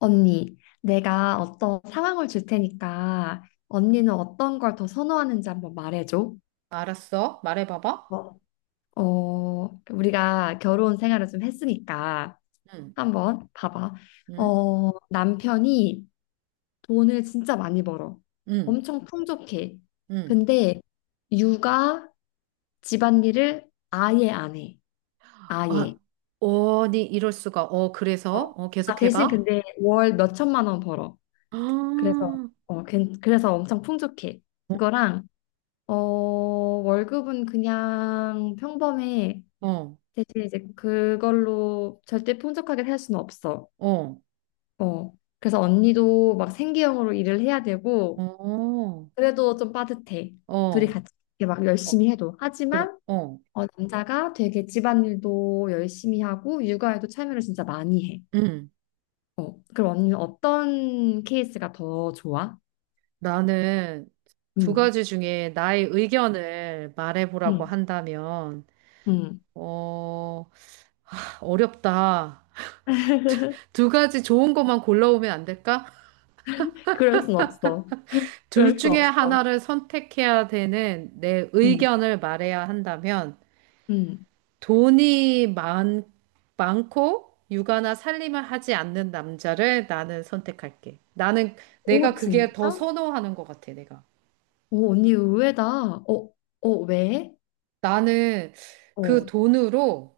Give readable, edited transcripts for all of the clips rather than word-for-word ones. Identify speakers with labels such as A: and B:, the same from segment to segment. A: 언니, 내가 어떤 상황을 줄 테니까 언니는 어떤 걸 더 선호하는지 한번 말해줘.
B: 알았어. 말해봐봐.
A: 어, 우리가 결혼 생활을 좀 했으니까
B: 응,
A: 한번 봐봐.
B: 응,
A: 남편이 돈을 진짜 많이 벌어.
B: 응,
A: 엄청 풍족해.
B: 응.
A: 근데 육아, 집안일을 아예 안 해.
B: 아,
A: 아예.
B: 어니 이럴 수가.
A: 어,
B: 그래서?
A: 대신
B: 계속해봐.
A: 근데 월 몇천만 원 벌어.
B: 아,
A: 그래서, 그래서 엄청 풍족해.
B: 어,
A: 그거랑 월급은 그냥 평범해.
B: 어,
A: 대신 이제 그걸로 절대 풍족하게 살 수는 없어.
B: 어,
A: 어. 그래서 언니도 막 생계형으로 일을 해야 되고,
B: 어,
A: 그래도 좀 빠듯해. 둘이
B: 어,
A: 같이 이렇게 막 열심히 해도.
B: 그래,
A: 하지만,
B: 어.
A: 남자가 되게 집안일도 열심히 하고, 육아에도 참여를 진짜 많이 해.
B: 응.
A: 어. 그럼 언니는 어떤 케이스가 더 좋아?
B: 나는 두
A: 응,
B: 가지 중에 나의 의견을 말해보라고
A: 응,
B: 한다면,
A: 응.
B: 어, 어렵다. 두 가지 좋은 것만 골라오면 안 될까?
A: 그럴 순 없어.
B: 둘
A: 그럴 수
B: 중에
A: 없어.
B: 하나를 선택해야 되는 내
A: 응,
B: 의견을 말해야 한다면
A: 응.
B: 돈이 많, 많고 육아나 살림을 하지 않는 남자를 나는 선택할게. 나는
A: 오,
B: 내가 그게 더
A: 진짜?
B: 선호하는 것 같아, 내가.
A: 오, 언니 의외다. 어, 왜?
B: 나는 그
A: 어,
B: 돈으로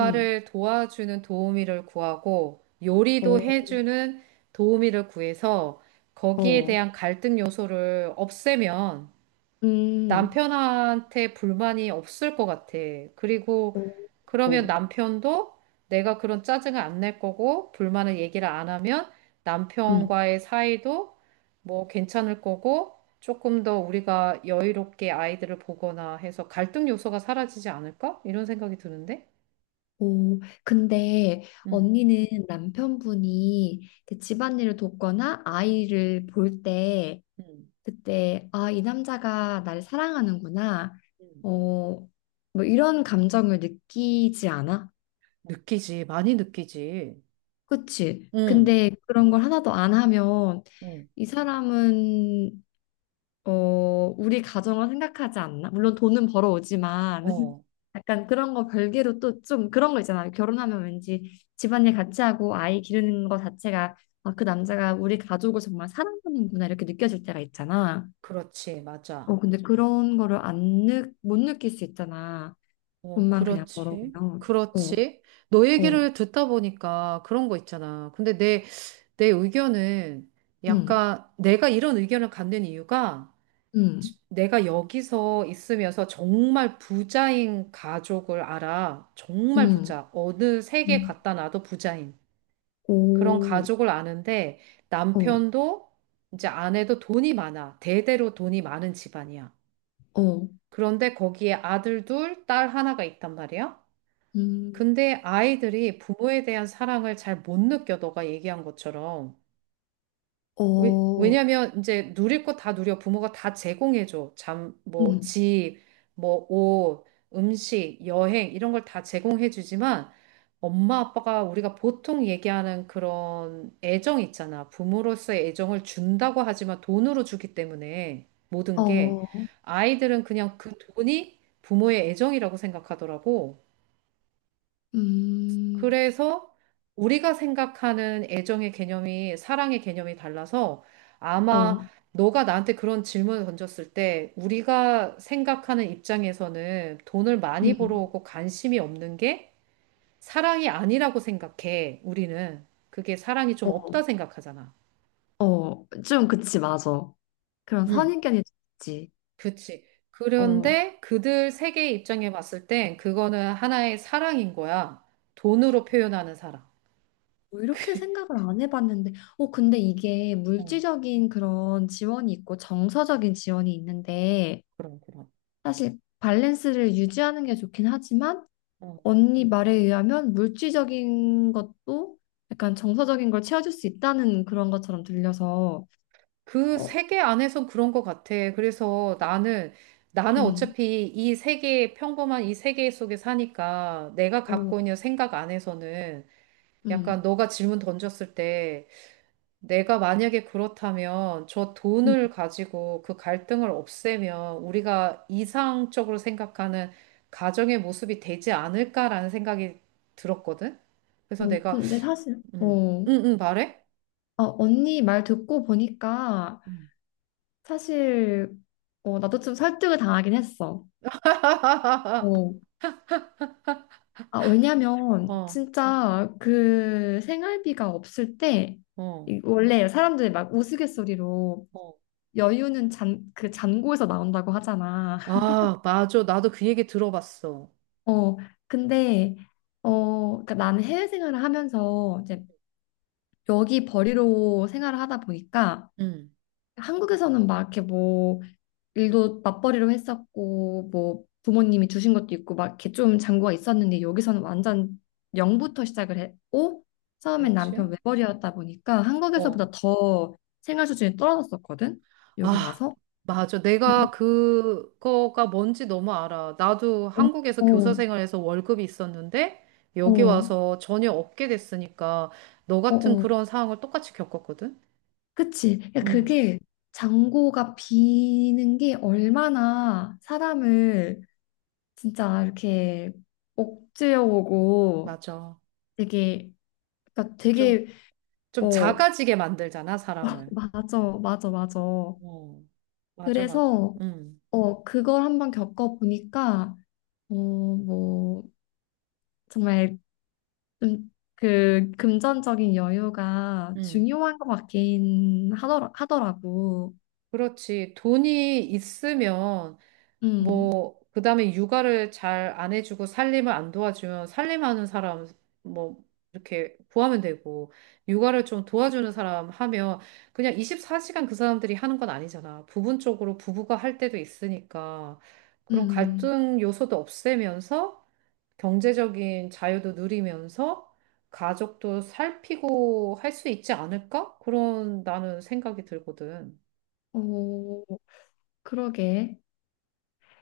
A: 응,
B: 도와주는 도우미를 구하고 요리도
A: 어,
B: 해주는 도우미를 구해서 거기에
A: 어,
B: 대한 갈등 요소를 없애면
A: 음,
B: 남편한테 불만이 없을 것 같아. 그리고
A: 어,
B: 그러면
A: 어,
B: 남편도 내가 그런 짜증을 안 낼 거고 불만을 얘기를 안 하면
A: 음,
B: 남편과의 사이도 뭐 괜찮을 거고 조금 더 우리가 여유롭게 아이들을 보거나 해서 갈등 요소가 사라지지 않을까? 이런 생각이 드는데.
A: 오. 근데
B: 음.
A: 언니는 남편분이 이렇게 집안일을 돕거나 아이를 볼 때,
B: 음.
A: 그때, 아, 이 남자가 나를 사랑하는구나.
B: 음.
A: 어, 뭐 이런 감정을 느끼지 않아?
B: 느끼지, 많이 느끼지.
A: 그치?
B: 응,
A: 근데 그런 걸 하나도 안 하면
B: 응,
A: 이 사람은 우리 가정을 생각하지 않나? 물론 돈은 벌어오지만
B: 어,
A: 약간 그런 거 별개로 또 좀 그런 거 있잖아요. 결혼하면 왠지 집안일 같이 하고 아이 기르는 거 자체가 아, 그 남자가 우리 가족을 정말 사랑하는구나 이렇게 느껴질 때가 있잖아.
B: 그렇지, 맞아.
A: 근데 그런 거를 안 느, 못 느낄 수 있잖아.
B: 어,
A: 돈만 그냥
B: 그렇지.
A: 벌어오면. 어,
B: 그렇지. 너
A: 어,
B: 얘기를 듣다 보니까 그런 거 있잖아. 내 의견은
A: 음,
B: 약간 내가 이런 의견을 갖는 이유가
A: 음,
B: 내가 여기서 있으면서 정말 부자인 가족을 알아. 정말
A: 음,
B: 부자. 어느 세계
A: 음,
B: 갖다 놔도 부자인 그런
A: 오,
B: 가족을 아는데
A: 어,
B: 남편도 이제 아내도 돈이 많아. 대대로 돈이 많은 집안이야.
A: 어,
B: 그런데 거기에 아들 둘, 딸 하나가 있단 말이야.
A: 음,
B: 근데 아이들이 부모에 대한 사랑을 잘 못 느껴, 너가 얘기한 것처럼.
A: 어,
B: 왜냐면 이제 누릴 거 다 누려. 부모가 다 제공해줘. 잠, 뭐,
A: 음,
B: 집, 뭐, 옷, 음식, 여행, 이런 걸 다 제공해주지만, 엄마, 아빠가 우리가 보통 얘기하는 그런 애정 있잖아. 부모로서의 애정을 준다고 하지만 돈으로 주기 때문에 모든 게
A: 어.
B: 아이들은 그냥 그 돈이 부모의 애정이라고 생각하더라고.
A: 음,
B: 그래서 우리가 생각하는 애정의 개념이 사랑의 개념이 달라서 아마
A: 어,
B: 너가 나한테 그런 질문을 던졌을 때 우리가 생각하는 입장에서는 돈을 많이
A: 음,
B: 벌어오고 관심이 없는 게 사랑이 아니라고 생각해, 우리는. 그게 사랑이 좀
A: 어,
B: 없다 생각하잖아.
A: 좀 그치, 맞아. 그런
B: 응.
A: 선입견이 있지.
B: 그치.
A: 뭐
B: 그런데 그들 세계의 입장에 봤을 땐 그거는 하나의 사랑인 거야. 돈으로 표현하는 사랑.
A: 이렇게 생각을 안 해봤는데, 근데 이게
B: 어,
A: 물질적인 그런 지원이 있고 정서적인 지원이 있는데,
B: 그런.
A: 사실 밸런스를 유지하는 게 좋긴 하지만, 언니 말에 의하면 물질적인 것도 약간 정서적인 걸 채워줄 수 있다는 그런 것처럼 들려서,
B: 그
A: 어,
B: 세계 안에선 그런 것 같아. 나는
A: 음,
B: 어차피 이 세계, 평범한 이 세계 속에 사니까 내가 갖고
A: 어,
B: 있는 생각 안에서는 약간
A: 음,
B: 너가 질문 던졌을 때 내가 만약에 그렇다면 저
A: 음,
B: 돈을 가지고 그 갈등을 없애면 우리가 이상적으로 생각하는 가정의 모습이 되지 않을까라는 생각이 들었거든? 그래서 내가,
A: 근데 사실,
B: 응, 응, 말해?
A: 언니 말 듣고 보니까
B: 음.
A: 사실 나도 좀 설득을 당하긴 했어. 어. 아, 왜냐면
B: 어,
A: 진짜 그 생활비가 없을 때
B: 어.
A: 원래 사람들이 막 우스갯소리로
B: 어.
A: 여유는 그 잔고에서 나온다고 하잖아.
B: 아, 맞아. 나도 그 얘기 들어봤어.
A: 어, 근데 그러니까 나는 해외 생활을 하면서 이제 여기 벌이로 생활을 하다 보니까
B: 응,
A: 한국에서는 막 이렇게 뭐 일도 맞벌이로 했었고 뭐 부모님이 주신 것도 있고 막 이렇게 좀 잔고가 있었는데 여기서는 완전 영부터 시작을 했고 처음엔
B: 그렇지?
A: 남편 외벌이였다 보니까
B: 어.
A: 한국에서보다 더 생활 수준이 떨어졌었거든. 여기
B: 아,
A: 와서
B: 맞아.
A: 근데.
B: 내가 그거가 뭔지 너무 알아. 나도
A: 어,
B: 한국에서 교사
A: 어,
B: 생활에서 월급이 있었는데 여기
A: 어,
B: 와서 전혀 없게 됐으니까 너
A: 어,
B: 같은
A: 어.
B: 그런 상황을 똑같이 겪었거든.
A: 그치, 그러니까
B: 음,
A: 그게 잔고가 비는 게 얼마나 사람을 진짜 이렇게 억제어오고
B: 맞아.
A: 되게, 그러니까
B: 좀,
A: 되게
B: 좀
A: 어
B: 작아지게 만들잖아, 사람을.
A: 맞아, 맞아, 맞아.
B: 어. 맞아, 맞아.
A: 그래서,
B: 음.
A: 그걸 한번 겪어보니까, 뭐, 정말 좀 그 금전적인 여유가
B: 응,
A: 중요한 것 같긴 하더라고.
B: 그렇지. 돈이 있으면
A: 음,
B: 뭐, 그 다음에 육아를 잘 안 해주고 살림을 안 도와주면 살림하는 사람, 뭐, 이렇게 구하면 되고, 육아를 좀 도와주는 사람 하면 그냥 24시간 그 사람들이 하는 건 아니잖아. 부분적으로 부부가 할 때도 있으니까 그런
A: 음,
B: 갈등 요소도 없애면서 경제적인 자유도 누리면서 가족도 살피고 할 수 있지 않을까? 그런 나는 생각이 들거든.
A: 어, 그러게.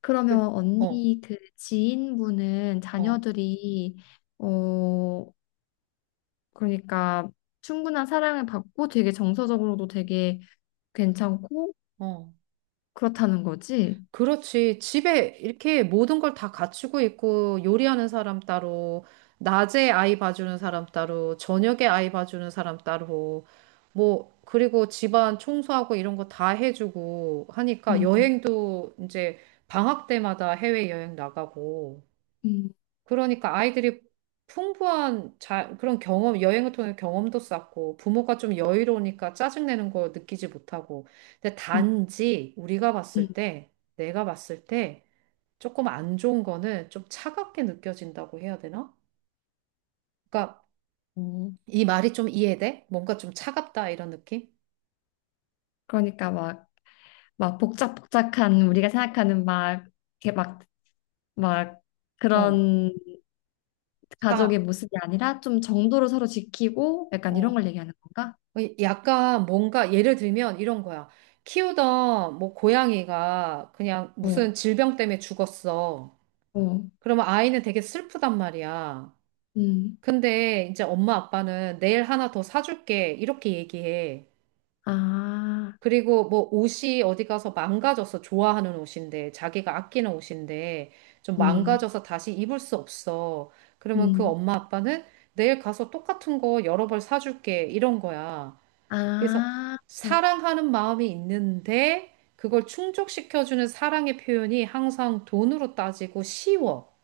A: 그러면
B: 그- 어,
A: 언니 그 지인분은
B: 어,
A: 자녀들이, 어, 그러니까 충분한 사랑을 받고 되게 정서적으로도 되게 괜찮고
B: 어.
A: 그렇다는 거지?
B: 그렇지. 집에 이렇게 모든 걸 다 갖추고 있고, 요리하는 사람 따로, 낮에 아이 봐주는 사람 따로, 저녁에 아이 봐주는 사람 따로, 뭐, 그리고 집안 청소하고 이런 거 다 해주고 하니까
A: 음.
B: 여행도 이제 방학 때마다 해외여행 나가고,
A: 음,
B: 그러니까 아이들이 그런 경험, 여행을 통해 경험도 쌓고 부모가 좀 여유로우니까 짜증내는 거 느끼지 못하고. 근데
A: 음,
B: 단지 우리가
A: 음.
B: 봤을 때, 내가 봤을 때 조금 안 좋은 거는 좀 차갑게 느껴진다고 해야 되나? 그러니까
A: 음,
B: 이 말이 좀 이해돼? 뭔가 좀 차갑다 이런 느낌?
A: 그러니까 막, 막 복작복작한 우리가 생각하는 막, 이렇게 막, 막
B: 어,
A: 그런 가족의
B: 차,
A: 모습이 아니라 좀 정도를 서로 지키고 약간 이런
B: 어.
A: 걸 얘기하는 건가?
B: 약간 뭔가 예를 들면 이런 거야. 키우던 뭐 고양이가 그냥
A: 어,
B: 무슨 질병 때문에 죽었어.
A: 어,
B: 그러면 아이는 되게 슬프단 말이야.
A: 음,
B: 근데 이제 엄마 아빠는 내일 하나 더 사줄게. 이렇게 얘기해.
A: 아,
B: 그리고 뭐 옷이 어디 가서 망가져서 좋아하는 옷인데, 자기가 아끼는 옷인데, 좀
A: 음,
B: 망가져서 다시 입을 수 없어. 그러면 그
A: 음,
B: 엄마 아빠는 내일 가서 똑같은 거 여러 벌 사줄게. 이런 거야. 그래서
A: 아,
B: 사랑하는 마음이 있는데, 그걸 충족시켜주는 사랑의 표현이 항상 돈으로 따지고 쉬워.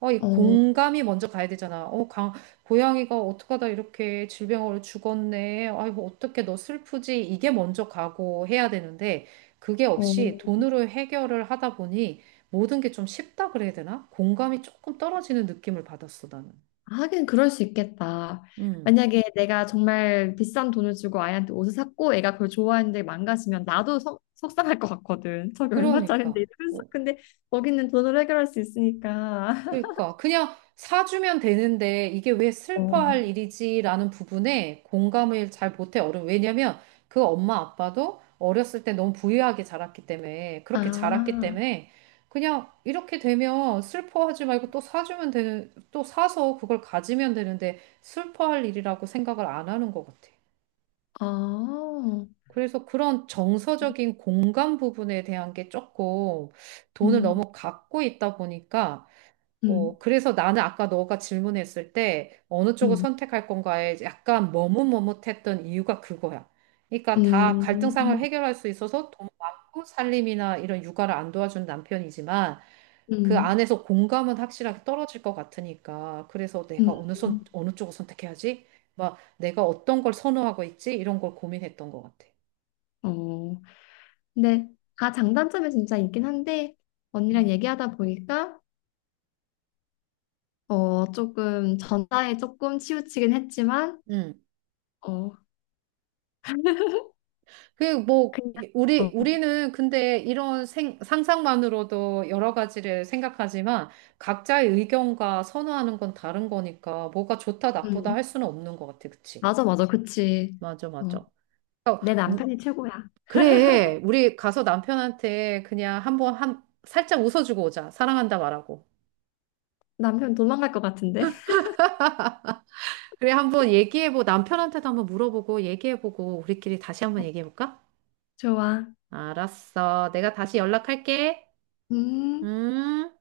B: 어, 이
A: 어,
B: 공감이 먼저 가야 되잖아. 고양이가 어떡하다 이렇게 질병으로 죽었네. 아이고, 어떻게 너 슬프지? 이게 먼저 가고 해야 되는데, 그게
A: 어,
B: 없이 돈으로 해결을 하다 보니 모든 게 좀 쉽다 그래야 되나? 공감이 조금 떨어지는 느낌을 받았어, 나는.
A: 하긴 그럴 수 있겠다.
B: 음,
A: 만약에 내가 정말 비싼 돈을 주고 아이한테 옷을 샀고 애가 그걸 좋아하는데 망가지면 나도 속상할 것 같거든. 저게 얼마짜린데
B: 그러니까.
A: 이러면서.
B: 어,
A: 근데 거기는 돈으로 해결할 수 있으니까.
B: 그러니까 그냥 사주면 되는데 이게 왜
A: 어.
B: 슬퍼할 일이지라는 부분에 공감을 잘 못해 어른 왜냐면 그 엄마 아빠도 어렸을 때 너무 부유하게 자랐기 때문에 그렇게 자랐기
A: 아,
B: 때문에 그냥 이렇게 되면 슬퍼하지 말고 또 사주면 되는 또 사서 그걸 가지면 되는데 슬퍼할 일이라고 생각을 안 하는 것 같아.
A: 어,
B: 그래서 그런 정서적인 공감 부분에 대한 게 조금 돈을
A: 음,
B: 너무 갖고 있다 보니까
A: 음,
B: 어, 그래서 나는 아까 너가 질문했을 때 어느 쪽을
A: 음,
B: 선택할 건가에 약간 머뭇머뭇했던 이유가 그거야. 그러니까 다 갈등상을
A: 음,
B: 해결할 수 있어서 돈 많고 살림이나 이런 육아를 안 도와준 남편이지만 그
A: 음,
B: 안에서 공감은 확실하게 떨어질 것 같으니까 그래서 내가
A: 음, 음.
B: 어느 쪽을 선택해야지? 막 내가 어떤 걸 선호하고 있지? 이런 걸 고민했던 것 같아.
A: 어. 근데 다 장단점이 진짜 있긴 한데 언니랑
B: 음.
A: 얘기하다 보니까 조금 전자에 조금 치우치긴 했지만
B: 음.
A: 어, 그냥, 어,
B: 우리는 근데 이런 상상만으로도 여러 가지를 생각하지만 각자의 의견과 선호하는 건 다른 거니까 뭐가 좋다, 나쁘다
A: 음,
B: 할 수는 없는 것 같아. 그치?
A: 맞아, 맞아, 그치.
B: 맞아,
A: 어,
B: 맞아.
A: 내
B: 그러니까 우-
A: 남편이 최고야.
B: 그래. 우리 가서 남편한테 그냥 살짝 웃어주고 오자. 사랑한다 말하고.
A: 남편 도망갈 것 같은데?
B: 그래, 한번 얘기해보고, 남편한테도 한번 물어보고, 얘기해보고, 우리끼리 다시 한번 얘기해볼까?
A: 좋아.
B: 알았어. 내가 다시 연락할게.
A: 음.
B: 음.